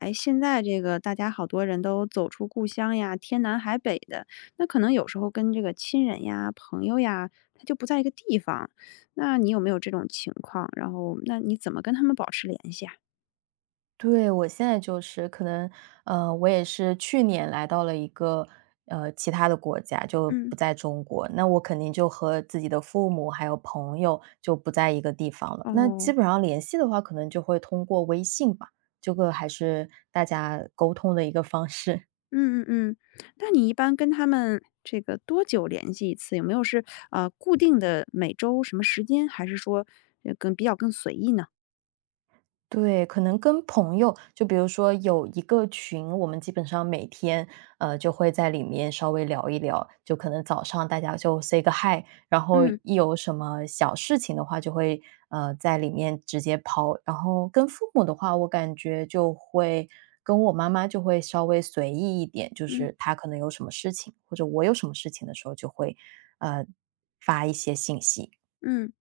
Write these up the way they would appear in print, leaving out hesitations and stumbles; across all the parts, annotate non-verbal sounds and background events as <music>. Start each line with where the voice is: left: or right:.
left: 哎，现在这个大家好多人都走出故乡呀，天南海北的，那可能有时候跟这个亲人呀、朋友呀，他就不在一个地方。那你有没有这种情况？然后，那你怎么跟他们保持联系啊？
right: 对，我现在就是可能，我也是去年来到了一个其他的国家，就
left: 嗯。
right: 不在中国，那我肯定就和自己的父母还有朋友就不在一个地方了。那基
left: 哦，
right: 本上联系的话，可能就会通过微信吧，这个还是大家沟通的一个方式。
left: 嗯嗯嗯，那你一般跟他们这个多久联系一次？有没有是固定的每周什么时间，还是说更比较更随意呢？
right: 对，可能跟朋友，就比如说有一个群，我们基本上每天，就会在里面稍微聊一聊，就可能早上大家就 say 个 hi，然后
left: 嗯
right: 一有什么小事情的话，就会在里面直接抛。然后跟父母的话，我感觉就会跟我妈妈就会稍微随意一点，就
left: 嗯。
right: 是她可能有什么事情，或者我有什么事情的时候，就会呃发一些信息。
left: 嗯，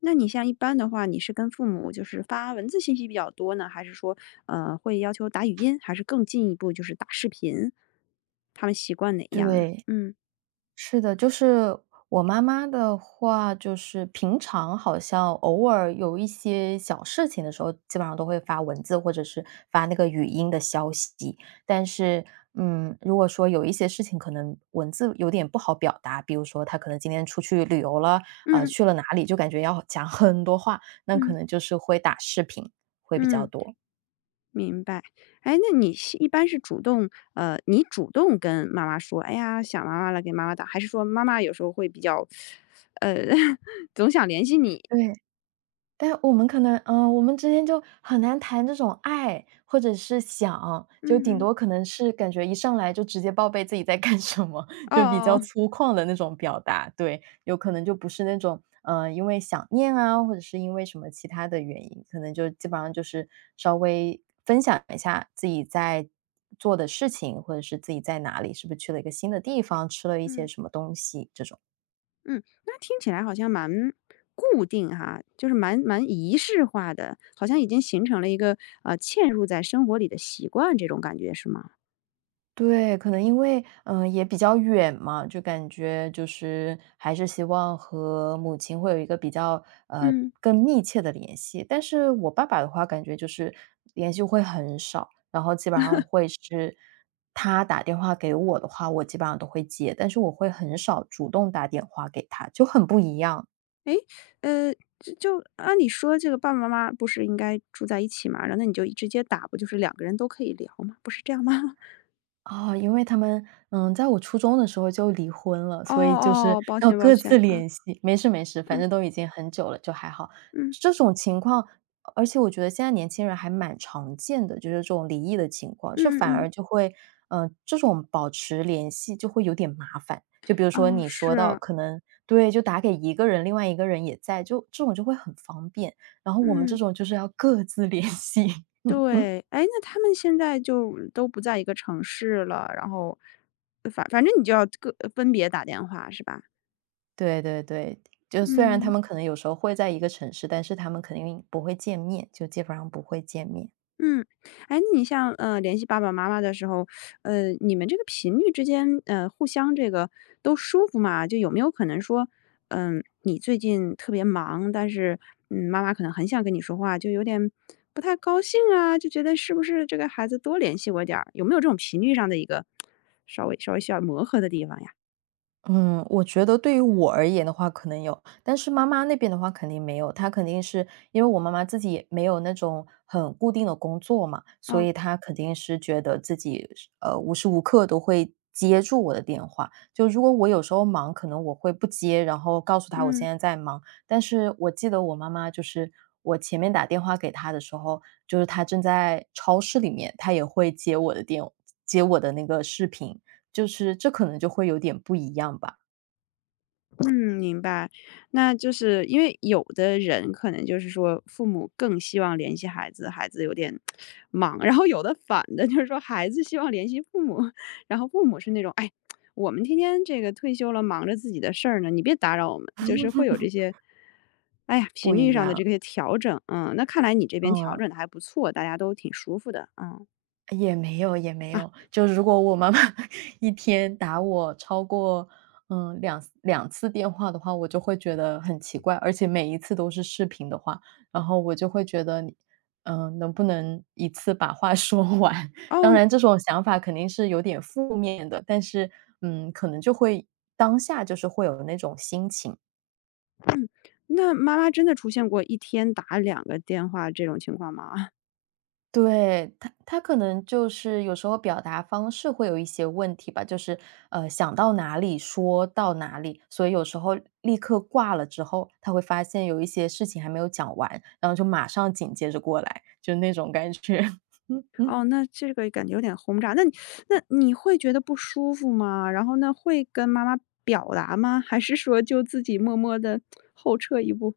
left: 那你像一般的话，你是跟父母就是发文字信息比较多呢，还是说，会要求打语音，还是更进一步就是打视频？他们习惯哪样呢？
right: 对，
left: 嗯
right: 是的，就是我妈妈的话，就是平常好像偶尔有一些小事情的时候，基本上都会发文字或者是发那个语音的消息。但是，嗯，如果说有一些事情可能文字有点不好表达，比如说她可能今天出去旅游了，
left: 嗯
right: 去了哪里，就感觉要讲很多话，那可
left: 嗯
right: 能就是会打视频会比较
left: 嗯，
right: 多。
left: 明白。哎，那你是一般是主动，你主动跟妈妈说，哎呀，想妈妈了，给妈妈打，还是说妈妈有时候会比较，呃，<laughs> 总想联系你？
right: 对，但我们可能，嗯，我们之间就很难谈这种爱或者是想，就顶
left: 嗯，嗯
right: 多可能是感觉一上来就直接报备自己在干什么，
left: 哦哦，
right: 就比较
left: 哦
right: 粗犷的那种表达。对，有可能就不是那种，因为想念啊，或者是因为什么其他的原因，可能就基本上就是稍微分享一下自己在做的事情，或者是自己在哪里，是不是去了一个新的地方，吃了一些
left: 嗯。
right: 什么东西这种。
left: 嗯，那听起来好像蛮固定哈，就是蛮仪式化的，好像已经形成了一个嵌入在生活里的习惯，这种感觉是吗？
right: 对，可能因为，嗯，也比较远嘛，就感觉就是还是希望和母亲会有一个比较，
left: 嗯，
right: 更密切的联系。但是我爸爸的话，感觉就是联系会很少，然后基本上会是他打电话给我的话，我基本上都会接，但是我会很少主动打电话给他，就很不一样。
left: 诶，就按理说这个爸爸妈妈不是应该住在一起嘛，然后那你就直接打，不就是两个人都可以聊吗？不是这样吗？<laughs>
right: 哦，因为他们，嗯，在我初中的时候就离婚了，
left: 哦
right: 所以就是
left: 哦，抱
right: 要
left: 歉抱
right: 各自
left: 歉，啊
right: 联系。没事没事，反
left: 嗯
right: 正都已经很久了，就还好。
left: 嗯
right: 这种情况，而且我觉得现在年轻人还蛮常见的，就是这种离异的情况，这
left: 嗯
right: 反
left: 嗯嗯，
right: 而就会，嗯，这种保持联系就会有点麻烦。就比如
left: 哦
right: 说你说到
left: 是，
right: 可能对，就打给一个人，另外一个人也在，就这种就会很方便。然后我们这
left: 嗯。
right: 种就是要各自联系。<laughs> 嗯。
left: 对，哎，那他们现在就都不在一个城市了，然后，反正你就要各分别打电话是吧？
right: 对对对，就虽然他
left: 嗯，
right: 们可能有时候会在一个城市，但是他们肯定不会见面，就基本上不会见面。
left: 嗯。哎，那你像，联系爸爸妈妈的时候，你们这个频率之间，互相这个都舒服嘛？就有没有可能说，你最近特别忙，但是，妈妈可能很想跟你说话，就有点不太高兴啊，就觉得是不是这个孩子多联系我点儿，有没有这种频率上的一个稍微需要磨合的地方呀？
right: 嗯，我觉得对于我而言的话可能有，但是妈妈那边的话肯定没有。她肯定是因为我妈妈自己也没有那种很固定的工作嘛，所
left: 嗯
right: 以她肯定是觉得自己是无时无刻都会接住我的电话。就如果我有时候忙，可能我会不接，然后告诉她我现
left: 嗯
right: 在在忙。但是我记得我妈妈就是我前面打电话给她的时候，就是她正在超市里面，她也会接我的电接我的那个视频。就是这可能就会有点不一样吧，
left: 嗯，明白。那就是因为有的人可能就是说，父母更希望联系孩子，孩子有点 <tsk> 忙；然后有的反的，就是说孩子希望联系父母，然后父母是那种，哎，我们天天这个退休了，忙着自己的事儿呢，你别打扰我们，就是会有这些，哎呀，
right: 不
left: 频率
right: 一
left: 上的这
right: 样，
left: 个调整。嗯，那看来你这边调
right: 嗯，
left: 整的还不错，大家都挺舒服的。嗯
right: 也没有也没
left: 啊
right: 有，就如果我妈妈 <laughs> 一天打我超过，嗯两次电话的话，我就会觉得很奇怪，而且每一次都是视频的话，然后我就会觉得你嗯，能不能一次把话 <laughs> 说完？<laughs> 当
left: 哦，
right: 然这种想法肯定是有点负面的，但是，嗯，可能就会当下就是会有那种心情。
left: 那妈妈真的出现过一天打两个电话这种情况吗？<laughs>
right: 对，他可能就是有时候表达方式会有一些问题吧，就是想到哪里说到哪里，所以有时候立刻挂了之后，他会发现有一些事情还没有讲完，然后就马上紧接着过来，就那种感觉。<laughs> 嗯嗯。
left: 哦，那这个感觉有点轰炸。那你会觉得不舒服吗？然后呢，会跟妈妈表达吗？还是说就自己默默的后撤一步？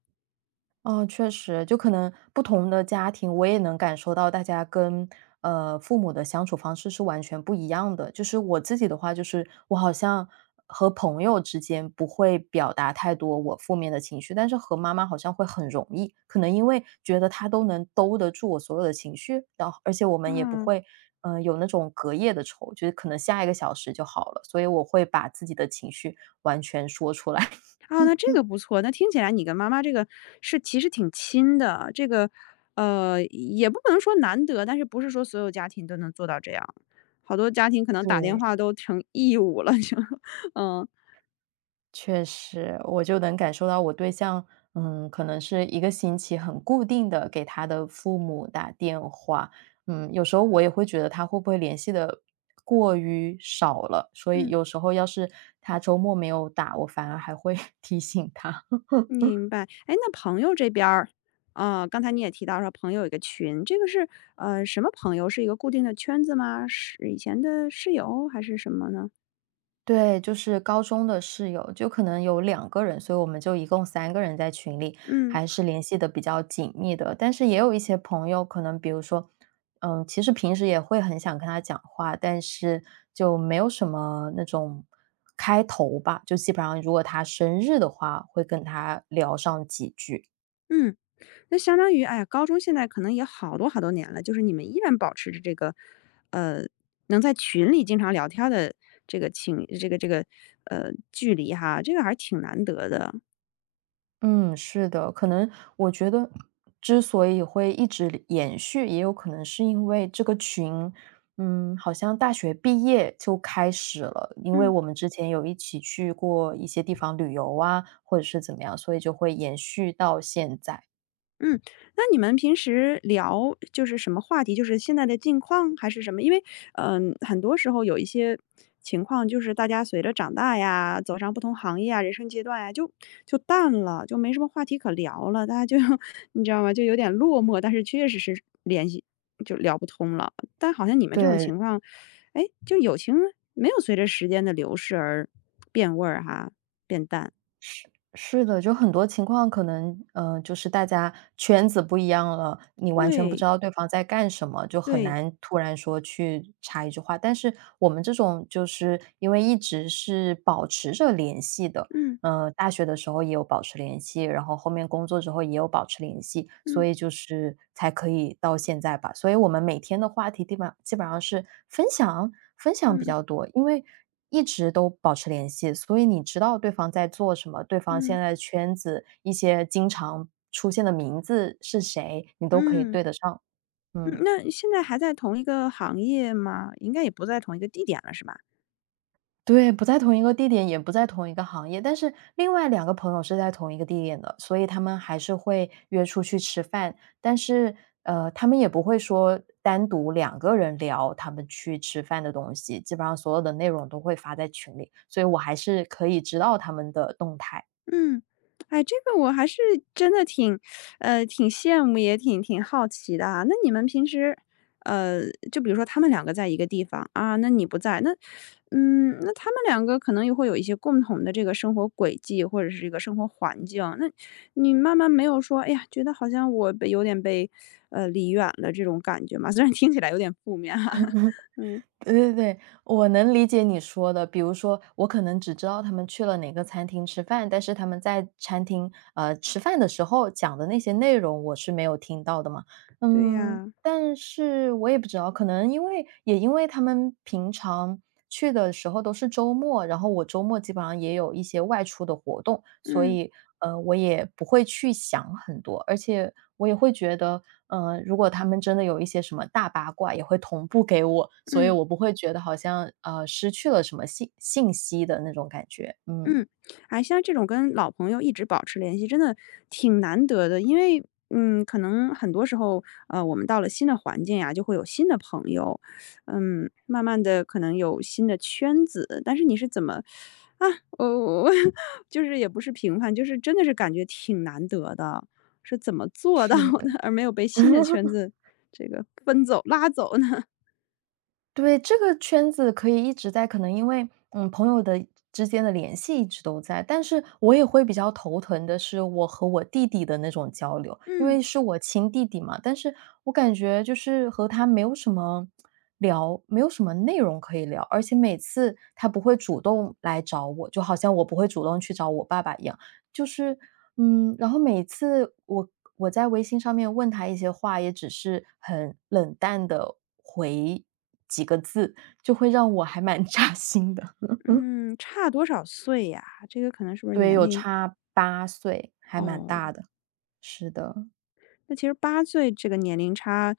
right: 嗯，确实，就可能不同的家庭，我也能感受到大家跟父母的相处方式是完全不一样的。就是我自己的话，就是我好像和朋友之间不会表达太多我负面的情绪，但是和妈妈好像会很容易。可能因为觉得她都能兜得住我所有的情绪，然后而且我们也不
left: 啊，
right: 会有那种隔夜的仇，就是可能下一个小时就好了。所以我会把自己的情绪完全说出来。<laughs>
left: 啊，那这个不错，那听起来你跟妈妈这个是其实挺亲的，这个，也不能说难得，但是不是说所有家庭都能做到这样，好多家庭可能打电
right: 对，
left: 话都成义务了就 <laughs>，嗯，
right: 确实，我就能感受到我对象，嗯，可能是1个星期很固定的给他的父母打电话，嗯，有时候我也会觉得他会不会联系的过于少了，所以
left: 嗯。
right: 有时候要是他周末没有打，我反而还会 <laughs> 提醒他。
left: 明白，哎，那朋友这边儿，啊，刚才你也提到说朋友有一个群，这个是什么朋友？是一个固定的圈子吗？是以前的室友还是什么呢？
right: 对，就是高中的室友，就可能有两个人，所以我们就一共3个人在群里，
left: 嗯
right: 还是联系的比较紧密的。但是也有一些朋友，可能比如说，嗯，其实平时也会很想跟他讲话，但是就没有什么那种开头吧，就基本上如果他生日的话，会跟他聊上几句。
left: 嗯，那相当于，哎呀，高中现在可能也好多好多年了，就是你们依然保持着这个，呃，能在群里经常聊天儿的这个情，这个这个呃距离哈，这个还是挺难得的。
right: 嗯，是的，可能我觉得之所以会一直延续，也有可能是因为这个群，嗯，好像大学毕业就开始了，因为
left: 嗯。
right: 我们之前有一起去过一些地方旅游啊，或者是怎么样，所以就会延续到现在。
left: 嗯，那你们平时聊就是什么话题？就是现在的近况还是什么？因为，很多时候有一些情况，就是大家随着长大呀，走上不同行业啊、人生阶段呀，就淡了，就没什么话题可聊了。大家就 <laughs> 你知道吗？就有点落寞，但是确实是联系就聊不通了。但好像你们这种
right: 对，
left: 情况，哎，就友情没有随着时间的流逝而变味儿哈，变淡。
right: 是是的，就很多情况可能，嗯，就是大家圈子不一样了，你完全不
left: 对
right: 知道对方在干什么，就很
left: 对，
right: 难突然说去插一句话。但是我们这种就是因为一直是保持着联系的，
left: 嗯
right: 大学的时候也有保持联系，然后后面工作之后也有保持联系，
left: 嗯
right: 所
left: 嗯
right: 以就是才可以到现在吧。所以我们每天的话题基本上是分享比
left: 嗯。
right: 较多，因为一直都保持联系，所以你知道对方在做什么，对方现
left: 嗯
right: 在的圈子，一些经常出现的名字是谁，你都可以
left: 嗯，
right: 对得上。
left: 嗯
right: 嗯。
left: 那现在还在同一个行业吗？应该也不在同一个地点了，是吧？
right: 对，不在同一个地点，也不在同一个行业，但是另外2个朋友是在同一个地点的，所以他们还是会约出去吃饭，但是，他们也不会说单独两个人聊他们去吃饭的东西，基本上所有的内容都会发在群里，所以我还是可以知道他们的动态。
left: 嗯，哎，这个我还是真的挺羡慕，也挺好奇的啊。那你们平时，呃，就比如说他们两个在一个地方啊，那你不在，那，那他们两个可能也会有一些共同的这个生活轨迹或者是一个生活环境。那你慢慢没有说，哎呀，觉得好像我被有点被，离远了这种感觉嘛？<laughs> 虽然听起来有点负面哈、<laughs> 嗯。
right: 对对对，我能理解你说的。比如说，我可能只知道他们去了哪个餐厅吃饭，但是他们在餐厅吃饭的时候讲的那些内容，我是没有听到的嘛。
left: 对
right: 嗯，
left: 呀，
right: 但是我也不知道，可能因为也因为他们平常去的时候都是周末，然后我周末基本上也有一些外出的活动，所
left: 嗯
right: 以，我也不会去想很多，而且我也会觉得，如果他们真的有一些什么大八卦，也会同步给我，所以
left: 嗯
right: 我不会觉得好像，失去了什么信息的那种感觉，嗯。
left: 嗯，哎，像这种跟老朋友一直保持联系，真的挺难得的。因为，可能很多时候，我们到了新的环境呀，就会有新的朋友，慢慢的可能有新的圈子。但是你是怎么啊？我我 <laughs> 就是也不是评判，就是真的是感觉挺难得的，是怎么做到
right: 是的，
left: 的，而没有被新的
right: <laughs>
left: 圈子这个分走拉走呢？
right: 对，这个圈子可以一直在，可能因为，嗯，朋友的之间的联系一直都在，但是我也会比较头疼的是我和我弟弟的那种交流，
left: <laughs>
right: 因
left: 嗯。
right: 为是我亲弟弟嘛，但是我感觉就是和他没有什么聊，没有什么内容可以聊，而且每次他不会主动来找我，就好像我不会主动去找我爸爸一样，就是，嗯，然后每次我在微信上面问他一些话，也只是很冷淡的回几个字，就会让我还蛮 <laughs> 扎心的。
left: 嗯，差多少岁呀？这个可能是不是
right: 对，
left: 年
right: 有
left: 龄
right: 差八岁，还蛮
left: 哦，
right: 大的，是的。
left: 那其实八岁这个年龄差，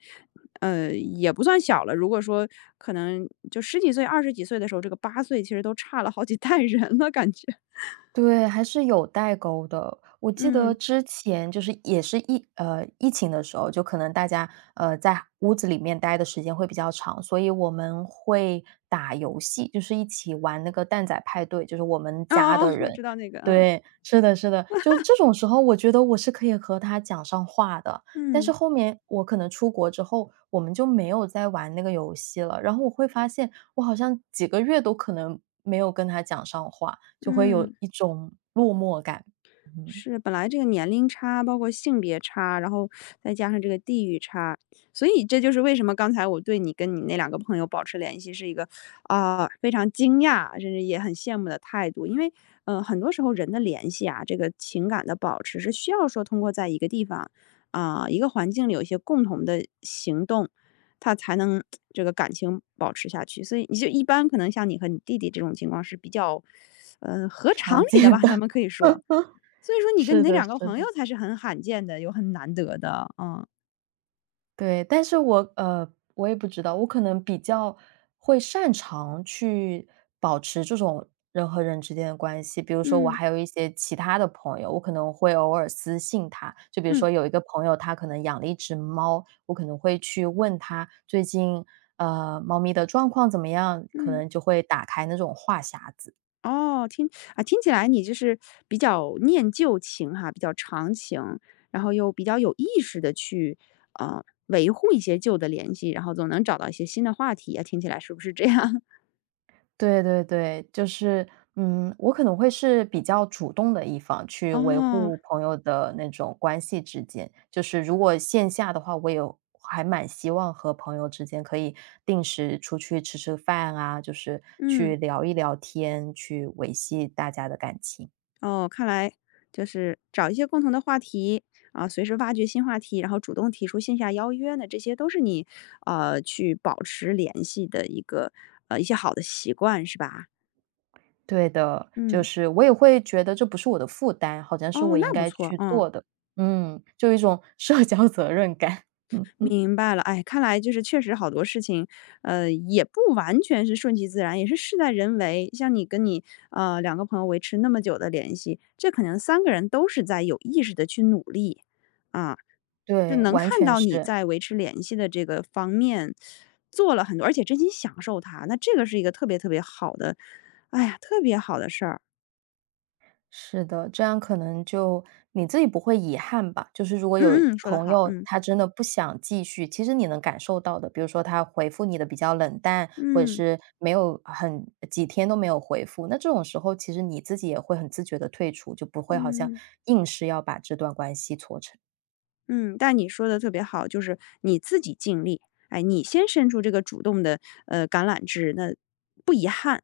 left: 也不算小了。如果说可能就十几岁、二十几岁的时候，这个八岁其实都差了好几代人了感觉。<laughs>
right: 对，还是有代沟的。我记得
left: 嗯，
right: 之前就是也是疫情的时候，就可能大家，在屋子里面待的时间会比较长，所以我们会打游戏，就是一起玩那个蛋仔派对，就是我们
left: 哦
right: 家
left: 哦哦，
right: 的
left: 我
right: 人
left: 知道那个，嗯，
right: 对，是的是的，就是这种时候，我觉得我是可以和他讲上话的。但是
left: 嗯，
right: 后面我可能出国之后，我们就没有再玩那个游戏了，然后我会发现，我好像几个月都可能没有跟他讲上话，就会有
left: 嗯。
right: 一种落寞感，嗯，
left: 是，本来这个年龄差，包括性别差，然后再加上这个地域差，所以这就是为什么刚才我对你跟你那两个朋友保持联系是一个啊、非常惊讶，甚至也很羡慕的态度。因为很多时候人的联系啊，这个情感的保持是需要说通过在一个地方啊、一个环境里有一些共同的行动，他才能这个感情保持下去。所以你就一般可能像你和你弟弟这种情况是比较合常
right: 常
left: 理的
right: 见
left: 吧，
right: 的，
left: 咱们可
right: <laughs>
left: 以说。所以说你跟你
right: 是
left: 那
right: 的
left: 两个
right: 是
left: 朋友
right: 的。
left: 才是很罕见的，有很难得的，嗯。
right: 对，但是我我也不知道，我可能比较会擅长去保持这种人和人之间的关系。比如说我
left: 嗯，
right: 还有一些其他的朋友，我可能会偶尔私信他，就比如
left: 嗯，
right: 说有一个朋友，他可能养了一只猫，我可能会去问他最近猫咪的状况怎么样，可
left: 嗯。
right: 能就会打开那种话匣子。
left: 哦，听起来你就是比较念旧情哈，比较长情，然后又比较有意识的去，呃，维护一些旧的联系，然后总能找到一些新的话题啊，听起来是不是这样？
right: 对对对，就是，嗯，我可能会是比较主动的一方，
left: <laughs>
right: 去维
left: 哦。
right: 护朋友的那种关系之间。就是如果线下的话，我有还蛮希望和朋友之间可以定时出去吃吃饭啊，就是
left: 嗯。
right: 去聊一聊天，去维系大家的感情。
left: 哦，看来就是找一些共同的话题啊，随时挖掘新话题，然后主动提出线下邀约呢，这些都是你去保持联系的一些好的习惯，是吧？
right: 对的，就
left: 嗯，
right: 是我也会觉得这不是我的负担，好像是
left: 哦，
right: 我
left: 那
right: 应
left: 不
right: 该
left: 错，
right: 去
left: 嗯，
right: 做的。嗯，就有一种社交责任感。<laughs> 嗯嗯，
left: 明白了。哎，看来就是确实好多事情，也不完全是顺其自然，也是事在人为。像你跟你两个朋友维持那么久的联系，这可能三个人都是在有意识的去努力啊。就
right: 对，
left: 能
right: 完
left: 看
right: 全
left: 到你
right: 是。
left: 在维持联系的这个方面做了很多，而且真心享受它，那这个是一个特别特别好的，哎呀，特别好的事儿。
right: 是的，这样可能就你自己不会遗憾吧。就是如果有
left: 嗯嗯，说的
right: 朋
left: 好，
right: 友
left: 嗯
right: 他真的不想继续，其实你能感受到的，比如说他回复你的比较冷淡，或者
left: 嗯
right: 是没有很几天都没有回复，那这种时候其实你自己也会很自觉的退出，就不会好像
left: 嗯
right: 硬是要把这段关系搓成。
left: 嗯。但你说的特别好，就是你自己尽力，哎，你先伸出这个主动的橄榄枝，那不遗憾。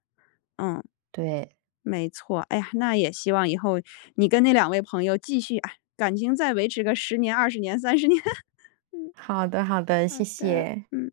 left: 嗯，
right: 对，
left: 没错。哎呀，那也希望以后你跟那两位朋友继续啊，哎，感情再维持个十年、20年、30年。<laughs>
right: 好的，好的，
left: 好
right: 谢
left: 的，
right: 谢。
left: 嗯。